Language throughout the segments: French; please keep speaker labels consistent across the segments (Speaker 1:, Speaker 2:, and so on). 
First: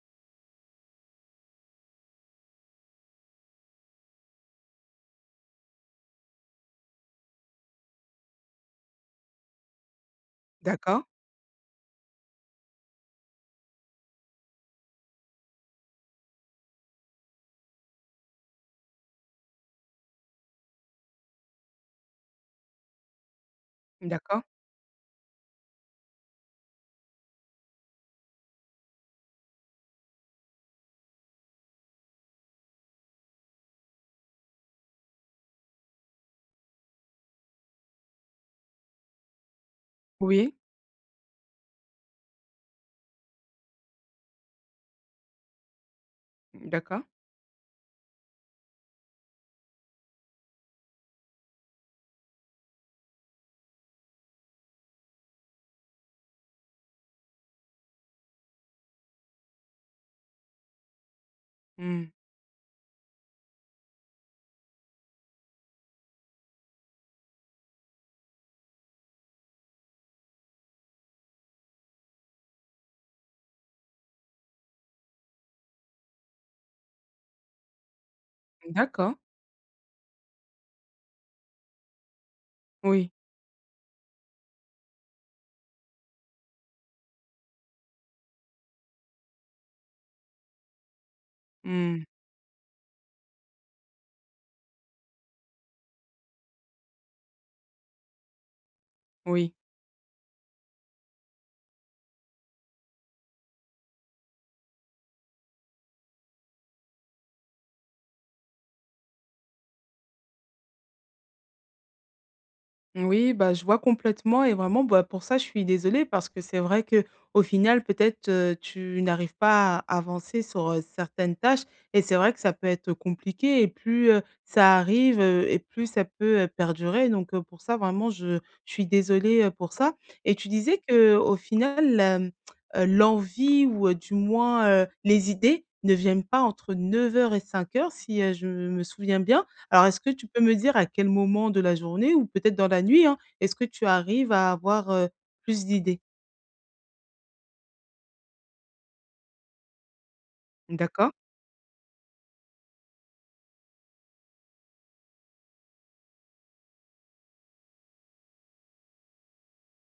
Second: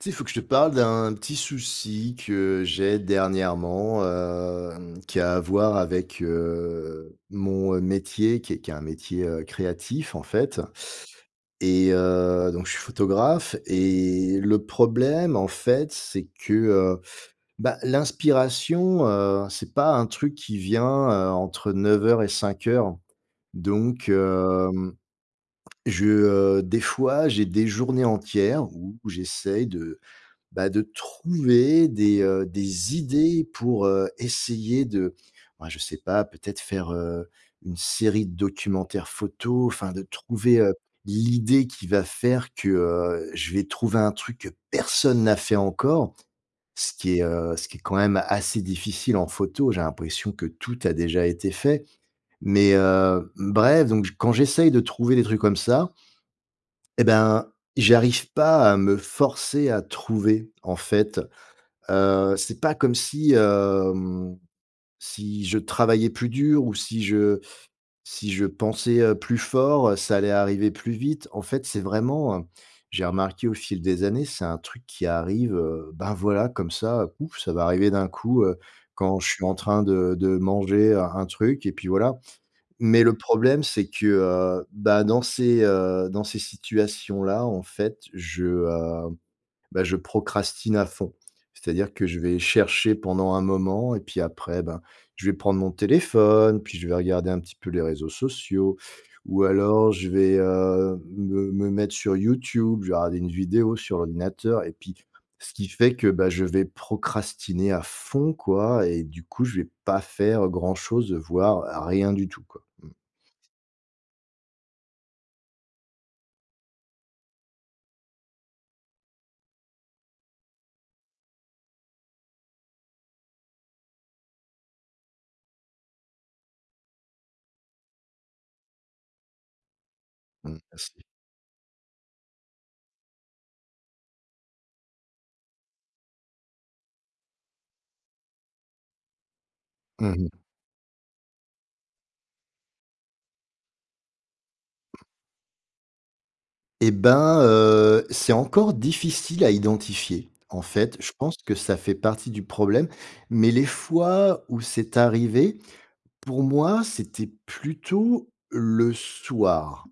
Speaker 1: Tu sais, il faut que je te parle d'un petit souci que j'ai dernièrement, hem, qui a à voir avec, heu, mon, heu, métier, qui est qui est un métier, heu, créatif en fait
Speaker 2: D'accord.
Speaker 1: et heu, donc je suis photographe et le problème en fait c'est que, heu, bah, l'inspiration, heu, c'est pas un truc qui vient, heu, entre 9:00 et 17:00 donc
Speaker 2: D'accord.
Speaker 1: hem, je heu, des fois j'ai des journées entières où j'essaye de bah, de trouver des, heu, des idées pour, heu, essayer de, bah, je sais pas peut-être faire, heu, une série de documentaires photo, enfin de
Speaker 2: Oui.
Speaker 1: trouver, heu, l'idée qui va faire que, heu, je vais trouver un truc que personne n'a fait encore.
Speaker 2: Mmh,
Speaker 1: Ce
Speaker 2: d'accord.
Speaker 1: qui est, heu, ce qui est quand même assez difficile en photo, j'ai l'impression que tout a déjà été fait mais heu, bref, donc j quand j'essaye de trouver des trucs comme ça et ben, j'y arrive pas à me forcer à trouver, en fait.
Speaker 2: Mmh.
Speaker 1: Heu, c'est pas comme si, hem, si je travaillais plus dur ou si je si je pensais, heu, plus fort, ça allait arriver plus vite. En fait, c'est vraiment, heu, j'ai remarqué au fil des années, c'est un truc qui arrive, heu, ben voilà comme ça, pouf ça va arriver d'un coup, heu,
Speaker 2: D'accord.
Speaker 1: quand je suis en train de de manger un un truc et puis voilà, mais
Speaker 2: Oui.
Speaker 1: le problème c'est que, heu, bah, dans ces, heu dans ces situations-là en fait je, hem bah, je procrastine à fond. C'est-à-dire
Speaker 2: Mmh.
Speaker 1: que je vais chercher pendant un moment et puis après, ben, je vais prendre mon téléphone, puis je vais regarder un petit peu les réseaux sociaux, ou
Speaker 2: Oui.
Speaker 1: alors je vais, heu, me me mettre sur YouTube, je vais regarder une vidéo sur ordinateur et puis ce qui fait que, bah, je vais procrastiner à fond quoi et du coup je vais pas faire grand chose, heu, voire rien du tout, quoi, mmh.
Speaker 2: Oui, bah, je vois complètement et vraiment, bah, pour ça je suis désolée parce que c'est vrai qu'au final peut-être, heu, tu n'arrives pas à avancer sur, heu, certaines tâches et c'est vrai que ça peut être compliqué et plus, heu, ça arrive, heu, et plus ça peut, heu, perdurer donc heu, pour ça vraiment je je suis désolée, heu, pour ça et tu
Speaker 1: Mmh,
Speaker 2: disais
Speaker 1: merci.
Speaker 2: qu'au final, hem, heu, l'envie ou heu, du moins, heu, les idées ne viennent pas entre 9:00 et 17:00 si, heu, je me souviens bien. Alors est-ce que
Speaker 1: Mmh
Speaker 2: tu peux
Speaker 1: mh.
Speaker 2: me dire à quel moment de la journée ou peut-être dans la nuit, hein, est-ce que tu arrives à avoir, heu, plus d'idées?
Speaker 1: Eh ben, heu, c'est encore difficile à identifier. En fait, je
Speaker 2: D'accord.
Speaker 1: pense que ça fait partie du problème, mais les fois où c'est arrivé, pour moi, c'était plutôt le soir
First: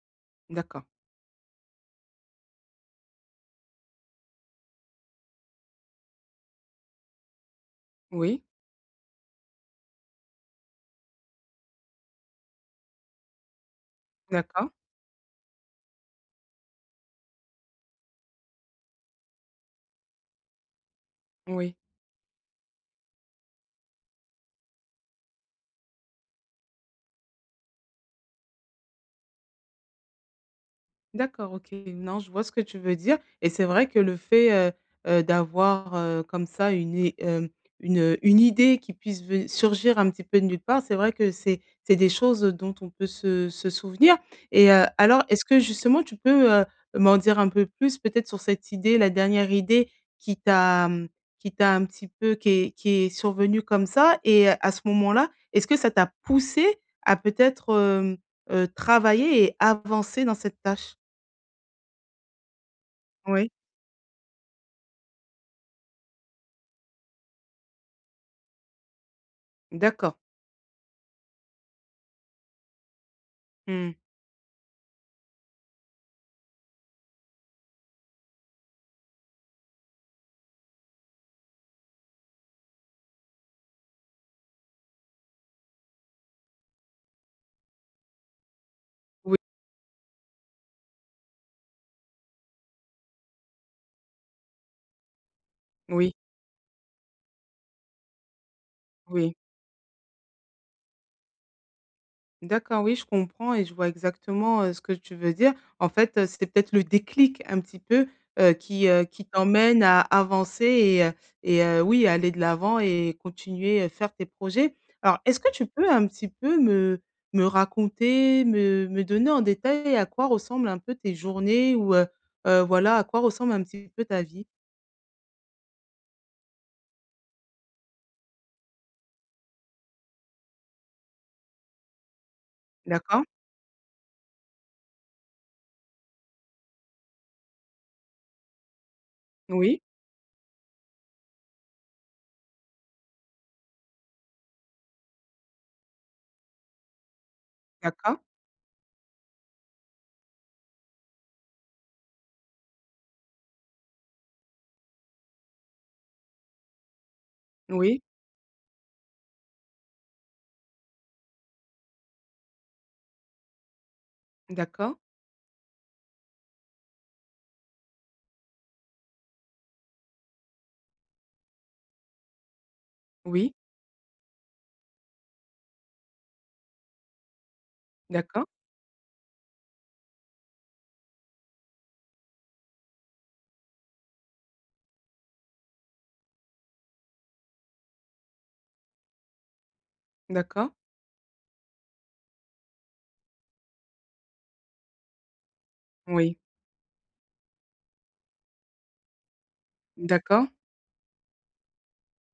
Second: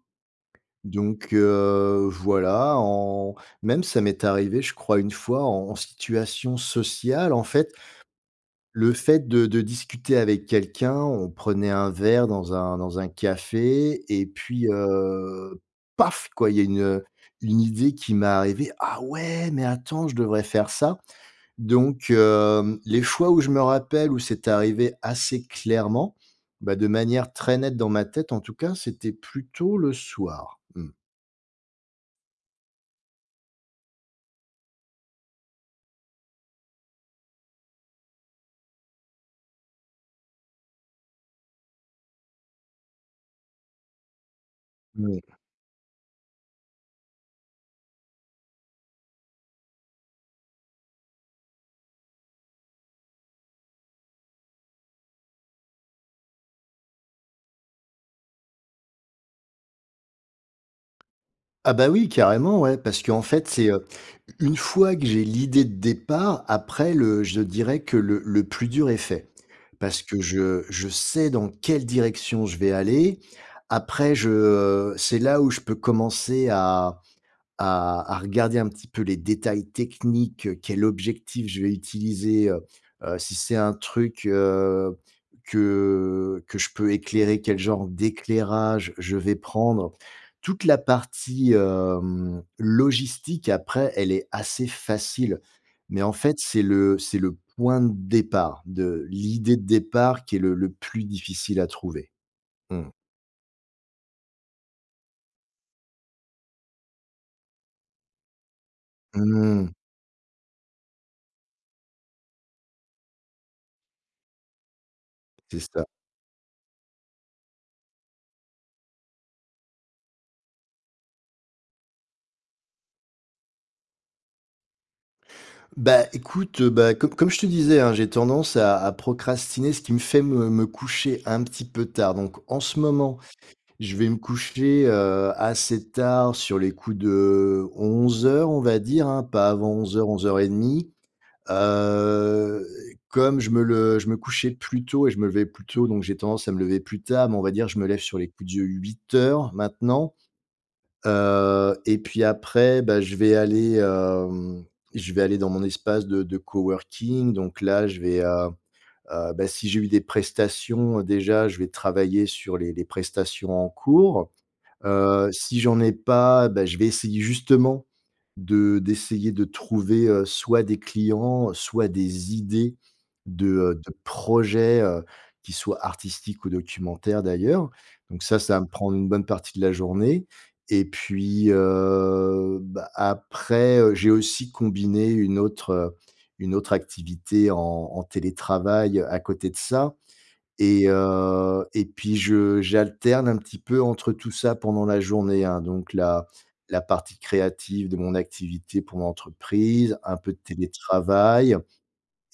Speaker 2: D'accord.
Speaker 1: donc heu, voilà, en même, ça m'est arrivé, je crois, une fois en situation sociale. En fait
Speaker 2: Oui.
Speaker 1: le fait de de discuter avec quelqu'un, on prenait un verre dans un dans un café et puis,
Speaker 2: D'accord.
Speaker 1: heu, paf, quoi, il y a une, heu, une idée qui m'est arrivée: «Ah ouais, mais attends, je devrais faire ça»,
Speaker 2: Oui.
Speaker 1: donc hem, les fois où je me rappelle où c'est arrivé assez clairement, bah, de manière très nette dans ma tête, en tout cas, c'était plutôt le soir. Mmh.
Speaker 2: D'accord, OK. Non, je vois ce que tu veux dire et c'est vrai que le fait, heu heu, d'avoir, heu, comme ça une i hem, une, heu une idée qui puisse ven surgir un petit peu de nulle part, c'est vrai que c'est c'est des choses, heu, dont on peut se se souvenir et heu,
Speaker 1: Oui.
Speaker 2: alors, est-ce que, justement, tu peux, heu, m'en dire un peu plus, peut-être, sur cette idée, la dernière idée qui t'a, mmh qui t'a un petit peu qui est qui est survenue comme ça? Et heu, à ce moment-là, est-ce que ça t'a poussé à, peut-être, hem, heu, travailler et avancer dans cette tâche?
Speaker 1: Ah, bah, oui, carrément, ouais, parce qu'en fait,
Speaker 2: Ouais.
Speaker 1: c'est, heu, u une fois que j'ai l'idée de départ, après, le je dirais que le le plus dur est fait. Parce
Speaker 2: D'accord.
Speaker 1: que je je sais dans quelle direction, je vais aller.
Speaker 2: Mmh.
Speaker 1: Après, je, heu c'est là où je peux commencer à à à regarder, un petit peu, les détails techniques: quel objectif je vais utiliser, heu heu, si c'est un truc, heu, que que je peux éclairer, quel genre d'éclairage, je vais
Speaker 2: Oui.
Speaker 1: prendre. Toute la partie, hem, logistique après, elle est assez facile, mais
Speaker 2: Oui.
Speaker 1: en fait, c'est le c'est le point de départ, de
Speaker 2: Oui.
Speaker 1: l'idée de départ, qui est le le plus difficile à trouver. Mmh.
Speaker 2: D'accord, oui, je comprends et je vois exactement, heu, ce que tu veux dire. En fait, heu, c'était peut-être le déclic, un petit peu, heu, qui, heu, qui
Speaker 1: Mmh.
Speaker 2: t'emmène à avancer et heu, et heu, oui, aller de l'avant et continuer, heu, faire tes projets. Alors, est-ce que
Speaker 1: C'est
Speaker 2: tu
Speaker 1: ça.
Speaker 2: peux un petit peu me me raconter, me me donner, en détail, à quoi ressemblent un peu tes journées ou heu heu, voilà, à quoi ressemble un petit peu ta vie?
Speaker 1: Bah, écoute, heu, bah com comme je te disais hein, j'ai tendance à à procrastiner ce qui me fait me me coucher un petit peu tard. Donc en ce moment,
Speaker 2: D'accord.
Speaker 1: je vais me coucher, heu, assez tard, sur les coups de 11:00 on va dire hein, pas avant
Speaker 2: Oui.
Speaker 1: 11:00-11:30. Heu, comme je me le je me couchais plus tôt et je me levais plus tôt, donc j'ai tendance à me lever plus tard, mais on va dire, je me lève sur
Speaker 2: D'accord.
Speaker 1: les coups de 8:00 maintenant, heu, et puis après, bah, je vais aller, hem, je vais aller dans mon espace de de coworking donc là,
Speaker 2: Oui.
Speaker 1: je vais, heu, heu, beh, si j'ai eu des prestations, déjà je vais travailler sur les les prestations en cours.
Speaker 2: D'accord.
Speaker 1: Heu, si j'en ai pas, beh, je vais essayer justement de d'essayer de trouver, heu, soit des clients, soit des idées de,
Speaker 2: Oui.
Speaker 1: heu, de projets, heu, qui soient artistiques ou documentaires d'ailleurs donc ça,
Speaker 2: D'accord.
Speaker 1: ça va me prendre une bonne partie de la journée et puis, heu, bah, après, heu, j'ai aussi combiné une autre une autre activité en en télétravail à côté de ça
Speaker 2: D'accord.
Speaker 1: et heu, et puis je j'alterne un petit peu entre tout ça pendant la journée hein, donc la
Speaker 2: Oui.
Speaker 1: la partie créative de mon activité pour l'entreprise, un peu de
Speaker 2: D'accord.
Speaker 1: télétravail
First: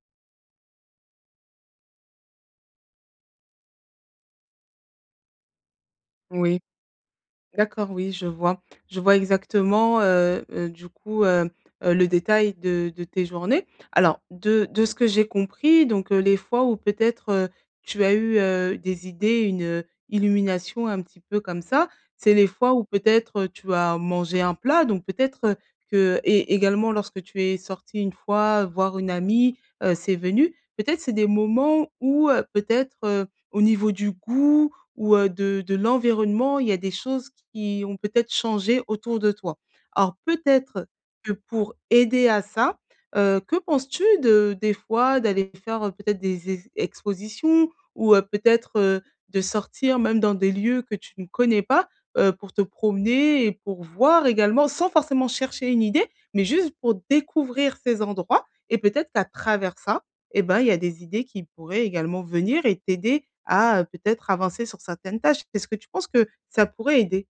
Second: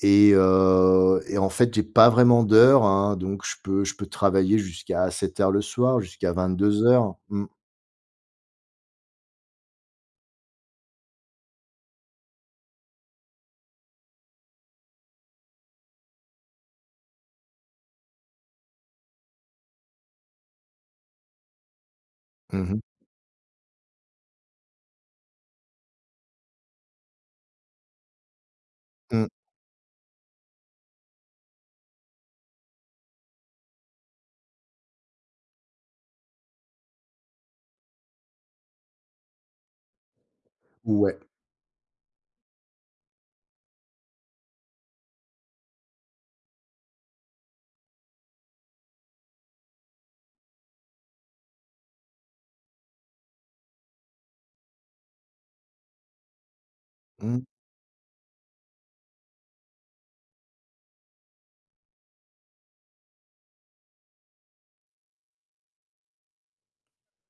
Speaker 1: et heu, et en fait j'ai pas vraiment d'heures hein, donc je peux je peux travailler jusqu'à assez tard le soir, jusqu'à
Speaker 2: Oui.
Speaker 1: 22:00. Mmh.
Speaker 2: D'accord, oui je vois, je vois exactement, heu, heu, du coup, hem, heu, le détail de de tes journées. Alors de de ce que j'ai compris donc heu, les fois où peut-être, heu, tu as eu, heu, des idées, une, heu, illumination, un petit peu comme ça. C'est les
Speaker 1: Mmh
Speaker 2: fois
Speaker 1: mh.
Speaker 2: où peut-être, heu, tu as mangé un plat donc peut-être que et également lorsque tu es sorti une fois voir une
Speaker 1: Mmh.
Speaker 2: amie, heu, c'est venu. Peut-être c'est des moments où heu, peut-être, heu, au niveau du goût ou heu, de de l'environnement il y a des choses qui ont peut-être changé autour de toi. Alors peut-être
Speaker 1: Ouais.
Speaker 2: que pour aider à ça, heu, que penses-tu de des fois d'aller faire, heu, peut-être des e expositions ou heu, peut-être, heu, de sortir même dans des lieux que tu ne connais pas? Heu, pour te promener et pour voir également sans forcément chercher une idée, mais juste pour
Speaker 1: Mmh.
Speaker 2: découvrir ces endroits et peut-être qu'à travers ça, eh bah, il y a des idées qui pourraient également venir et t'aider à, heu, peut-être avancer sur certaines tâches. Est-ce que tu penses que ça pourrait aider?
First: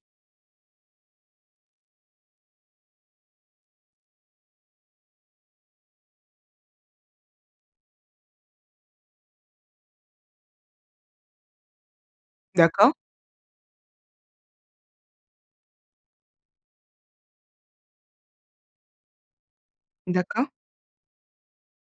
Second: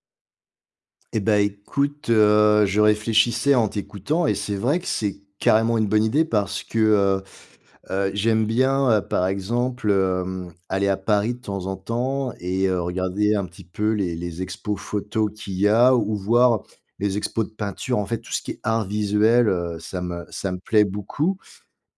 Speaker 1: Et bah, écoute, heu, je réfléchissais en t'écoutant et c'est vrai que, c'est carrément une bonne idée parce que, heu, heu, j'aime bien, heu, par exemple, hem, aller à Paris de temps en temps et heu,
Speaker 2: D'accord.
Speaker 1: regarder un petit peu les les expos photo qu'il y a ou voir les expos de peinture. En fait tout ce qui est art visuel, heu, ça me
Speaker 2: D'accord.
Speaker 1: ça me plaît beaucoup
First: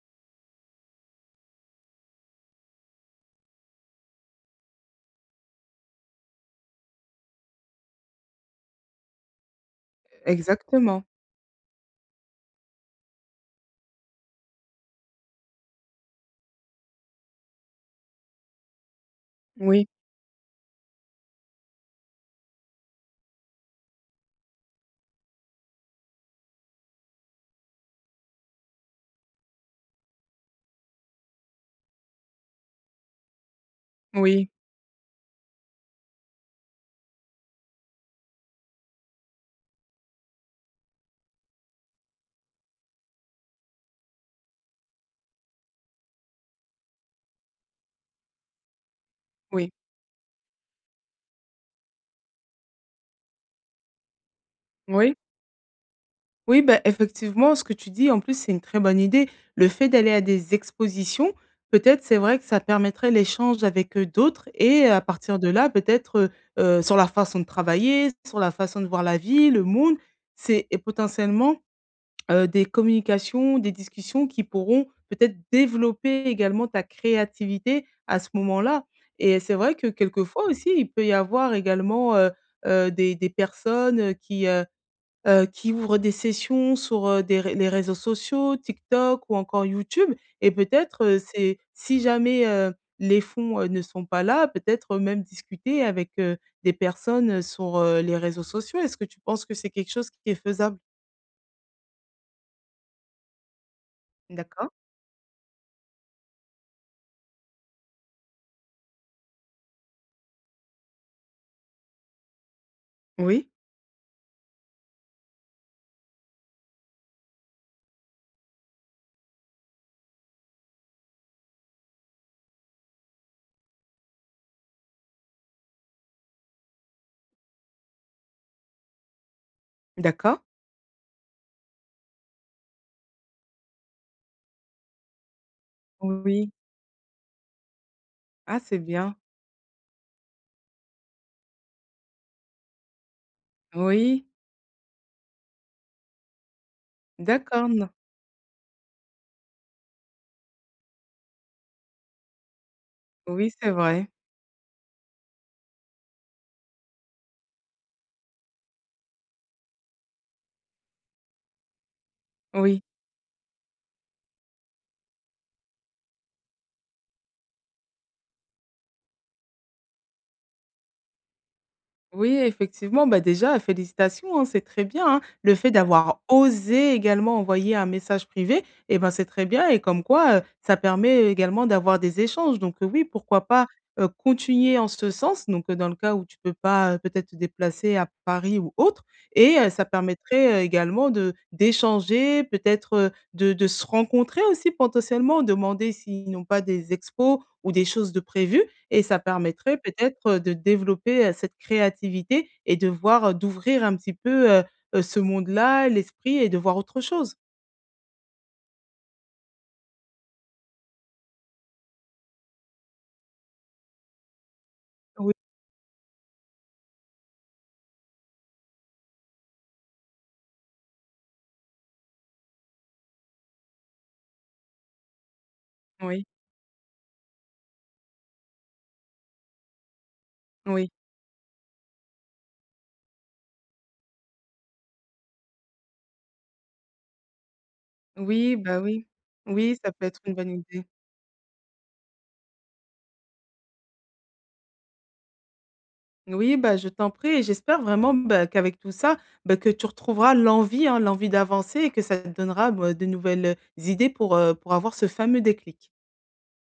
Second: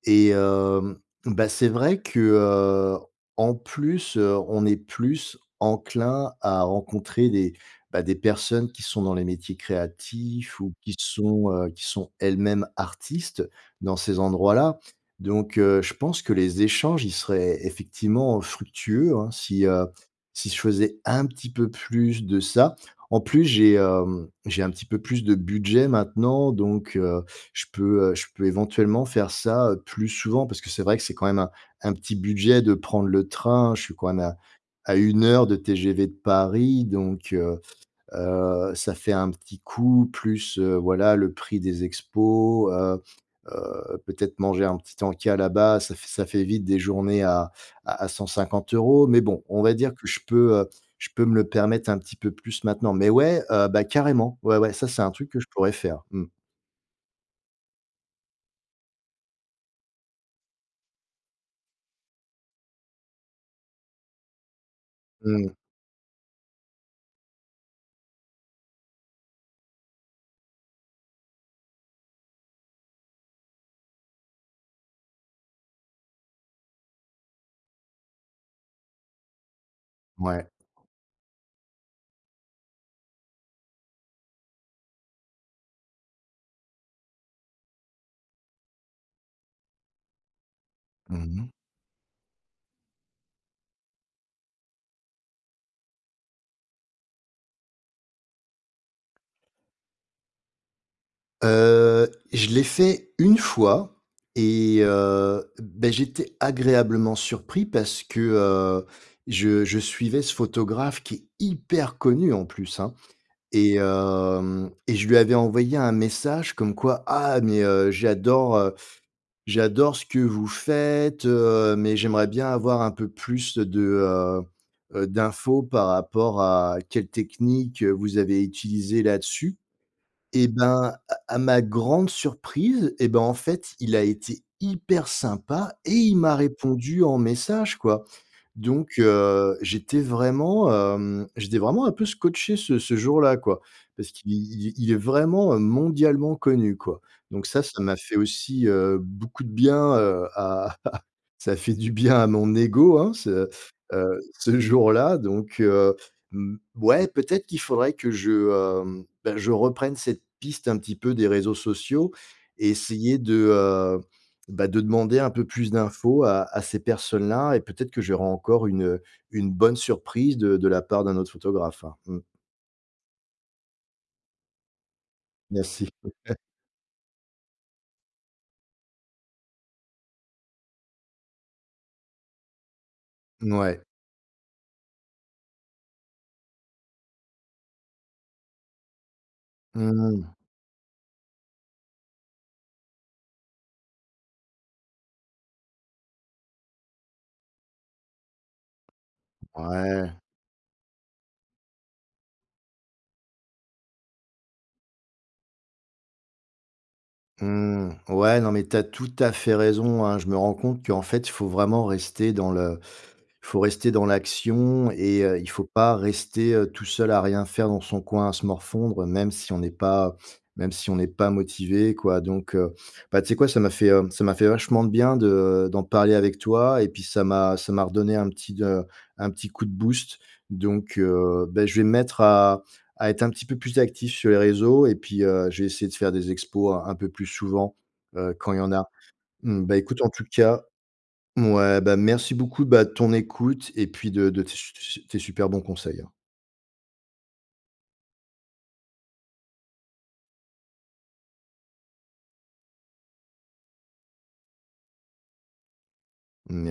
Speaker 1: et hem, bah, c'est vrai que, heu, en plus, heu, on est plus enclin à rencontrer des, bah, des personnes qui sont dans les métiers créatifs ou qui
Speaker 2: Exactement.
Speaker 1: sont, heu, qui sont elles-mêmes artistes dans ces endroits-là donc heu, je pense que les échanges, ils seraient effectivement fructueux, hein si, heu,
Speaker 2: Oui.
Speaker 1: si je faisais un petit peu plus de ça. En plus, j'ai, hem, j'ai un petit peu plus de budget maintenant, donc heu, je peux, heu, je peux éventuellement faire ça, heu, plus souvent parce que c'est vrai que c'est quand même un un petit budget de prendre le train. Je suis quand même à
Speaker 2: Oui.
Speaker 1: à 1 heure de TGV de Paris, donc heu, heu, ça fait un petit coût plus, heu, voilà le prix des expos, heu, heu, peut-être manger un petit encas là-bas. Ça f ça fait vite des journées à à à 150 €. Mais bon, on
Speaker 2: Oui.
Speaker 1: va dire que je peux, heu, je peux me le permettre un petit peu plus maintenant. Mais ouais, heu, bah, carrément ouais, ouais. Ça, c'est un
Speaker 2: Moui.
Speaker 1: truc que je pourrais faire, mmh.
Speaker 2: Oui, bah, effectivement ce que tu dis en plus, c'est une très bonne idée. Le fait d'aller à des expositions, peut-être c'est vrai que ça permettrait l'échange avec, heu, d'autres et à partir de
Speaker 1: Mmh.
Speaker 2: là peut-être, heu, heu, sur leur façon de travailler, sur la façon de voir la vie, le mood, c'est est potentiellement, heu, des communications, des discussions qui pourront peut-être développer également ta créativité à ce moment-là et c'est vrai que quelquefois
Speaker 1: Ouais.
Speaker 2: aussi il peut y avoir également, heu, heu, des des personnes qui, heu, heu, qui ouvrent des sessions sur, heu, des ré les réseaux sociaux TikTok ou encore YouTube et peut-être, heu,
Speaker 1: Mmh mh.
Speaker 2: c'est, si jamais, heu, les fonds, heu, ne sont pas là peut-être même discuter avec, heu, des personnes, heu, sur, heu, les réseaux sociaux. Est-ce que tu penses que c'est quelque chose qui est faisable?
Speaker 1: Heu, je l'ai fait 1 fois
Speaker 2: D'accord.
Speaker 1: et heu, beh, j'étais agréablement surpris parce que, heu, je je suivais ce photographe qui est hyper connu en plus hein,
Speaker 2: Oui.
Speaker 1: et hem, et je lui avais envoyé un message comme quoi «Ah mais, heu, j'adore, heu, j'adore ce que vous faites, heu, mais j'aimerais bien avoir un peu plus de, heu, heu, d'infos par rapport à quelle technique, heu, vous avez utilisée là dessus».
Speaker 2: D'accord.
Speaker 1: Et ben, à à ma grande surprise, et ben, en fait il a été hyper sympa et
Speaker 2: Oui,
Speaker 1: il m'a
Speaker 2: oui.
Speaker 1: répondu en message quoi
Speaker 2: Ah, c'est
Speaker 1: donc
Speaker 2: bien.
Speaker 1: heu, j'étais vraiment, hem, j'étais vraiment un peu scotché ce ce jour-là quoi parce
Speaker 2: Oui.
Speaker 1: qu'il il il est vraiment, heu, mondialement connu quoi donc ça
Speaker 2: D'accord,
Speaker 1: ça
Speaker 2: n
Speaker 1: m'a fait aussi, heu, beaucoup de bien, heu, à ça fait du bien à mon ego hein. Ce,
Speaker 2: Oui, c'est vrai.
Speaker 1: heu, ce jour-là donc heu, mmh, ouais, peut-être qu'il faudrait que je, hem, bah, je reprenne cette piste un petit peu des réseaux sociaux et
Speaker 2: Oui.
Speaker 1: essayer de, heu, bah, de demander un peu plus d'infos à à ces personnes là et peut-être que j'aurai encore une, heu, une bonne surprise de de la part d'un autre photographe hein, mmh.
Speaker 2: Oui effectivement. Bah déjà félicitations, hein, c'est très bien hein. Le fait
Speaker 1: Merci.
Speaker 2: d'avoir osé également envoyer un message privé et ben, c'est très bien et comme quoi, heu, ça permet également d'avoir des échanges donc heu, oui pourquoi pas,
Speaker 1: Mouais.
Speaker 2: heu, continuer en ce sens, donc heu, dans le cas où tu peux pas, heu, peut-être te déplacer à Paris ou autre et heu, ça
Speaker 1: Mmh.
Speaker 2: permettrait également de d'échanger peut-être de de se rencontrer aussi potentiellement. Demander s'ils n'ont pas des expos ou des choses de prévues et ça permettrait
Speaker 1: Ouais.
Speaker 2: peut-être de développer, heu, cette créativité et de voir, heu d'ouvrir un petit peu, heu, heu, ce monde-là, l'esprit et de voir autre chose.
Speaker 1: Mmh. Ouais, non mais tu as tout à fait raison, hein. Je me rends compte qu'en fait il faut vraiment rester dans le il faut rester dans l'action et
Speaker 2: Oui.
Speaker 1: heu, il faut pas rester, heu, tout seul à rien faire dans son coin à se morfondre même si on n'est pas même si on n'est pas motivé quoi donc heu, bah, tu sais quoi? Ça m'a fait, heu, ça m'a fait vachement de bien, de d'en parler
Speaker 2: Oui.
Speaker 1: avec toi et puis ça m'a ça m'a redonné un petit de un petit coup de boost
Speaker 2: Oui.
Speaker 1: donc heu, bah, je vais me mettre à à être un petit peu plus actif sur les réseaux et puis, heu, je vais essayer de faire des expos un un peu plus souvent, heu, quand
Speaker 2: Oui,
Speaker 1: il y en
Speaker 2: bah
Speaker 1: a.
Speaker 2: oui.
Speaker 1: Mmh, bah,
Speaker 2: Oui, ça
Speaker 1: écoute
Speaker 2: peut
Speaker 1: en
Speaker 2: être
Speaker 1: tout
Speaker 2: une bonne
Speaker 1: cas
Speaker 2: idée.
Speaker 1: mouais, bah, merci beaucoup, bah, de ton écoute et puis de de tes su su tes super bons conseils, hein.
Speaker 2: Moui, bah, je t'en prie et j'espère vraiment, bah, qu'avec tout ça, bah, que tu retrouveras l'envie hein, l'envie d'avancer et que ça te donnera, me de nouvelles idées pour, heu, pour avoir ce fameux déclic.
Speaker 1: Merc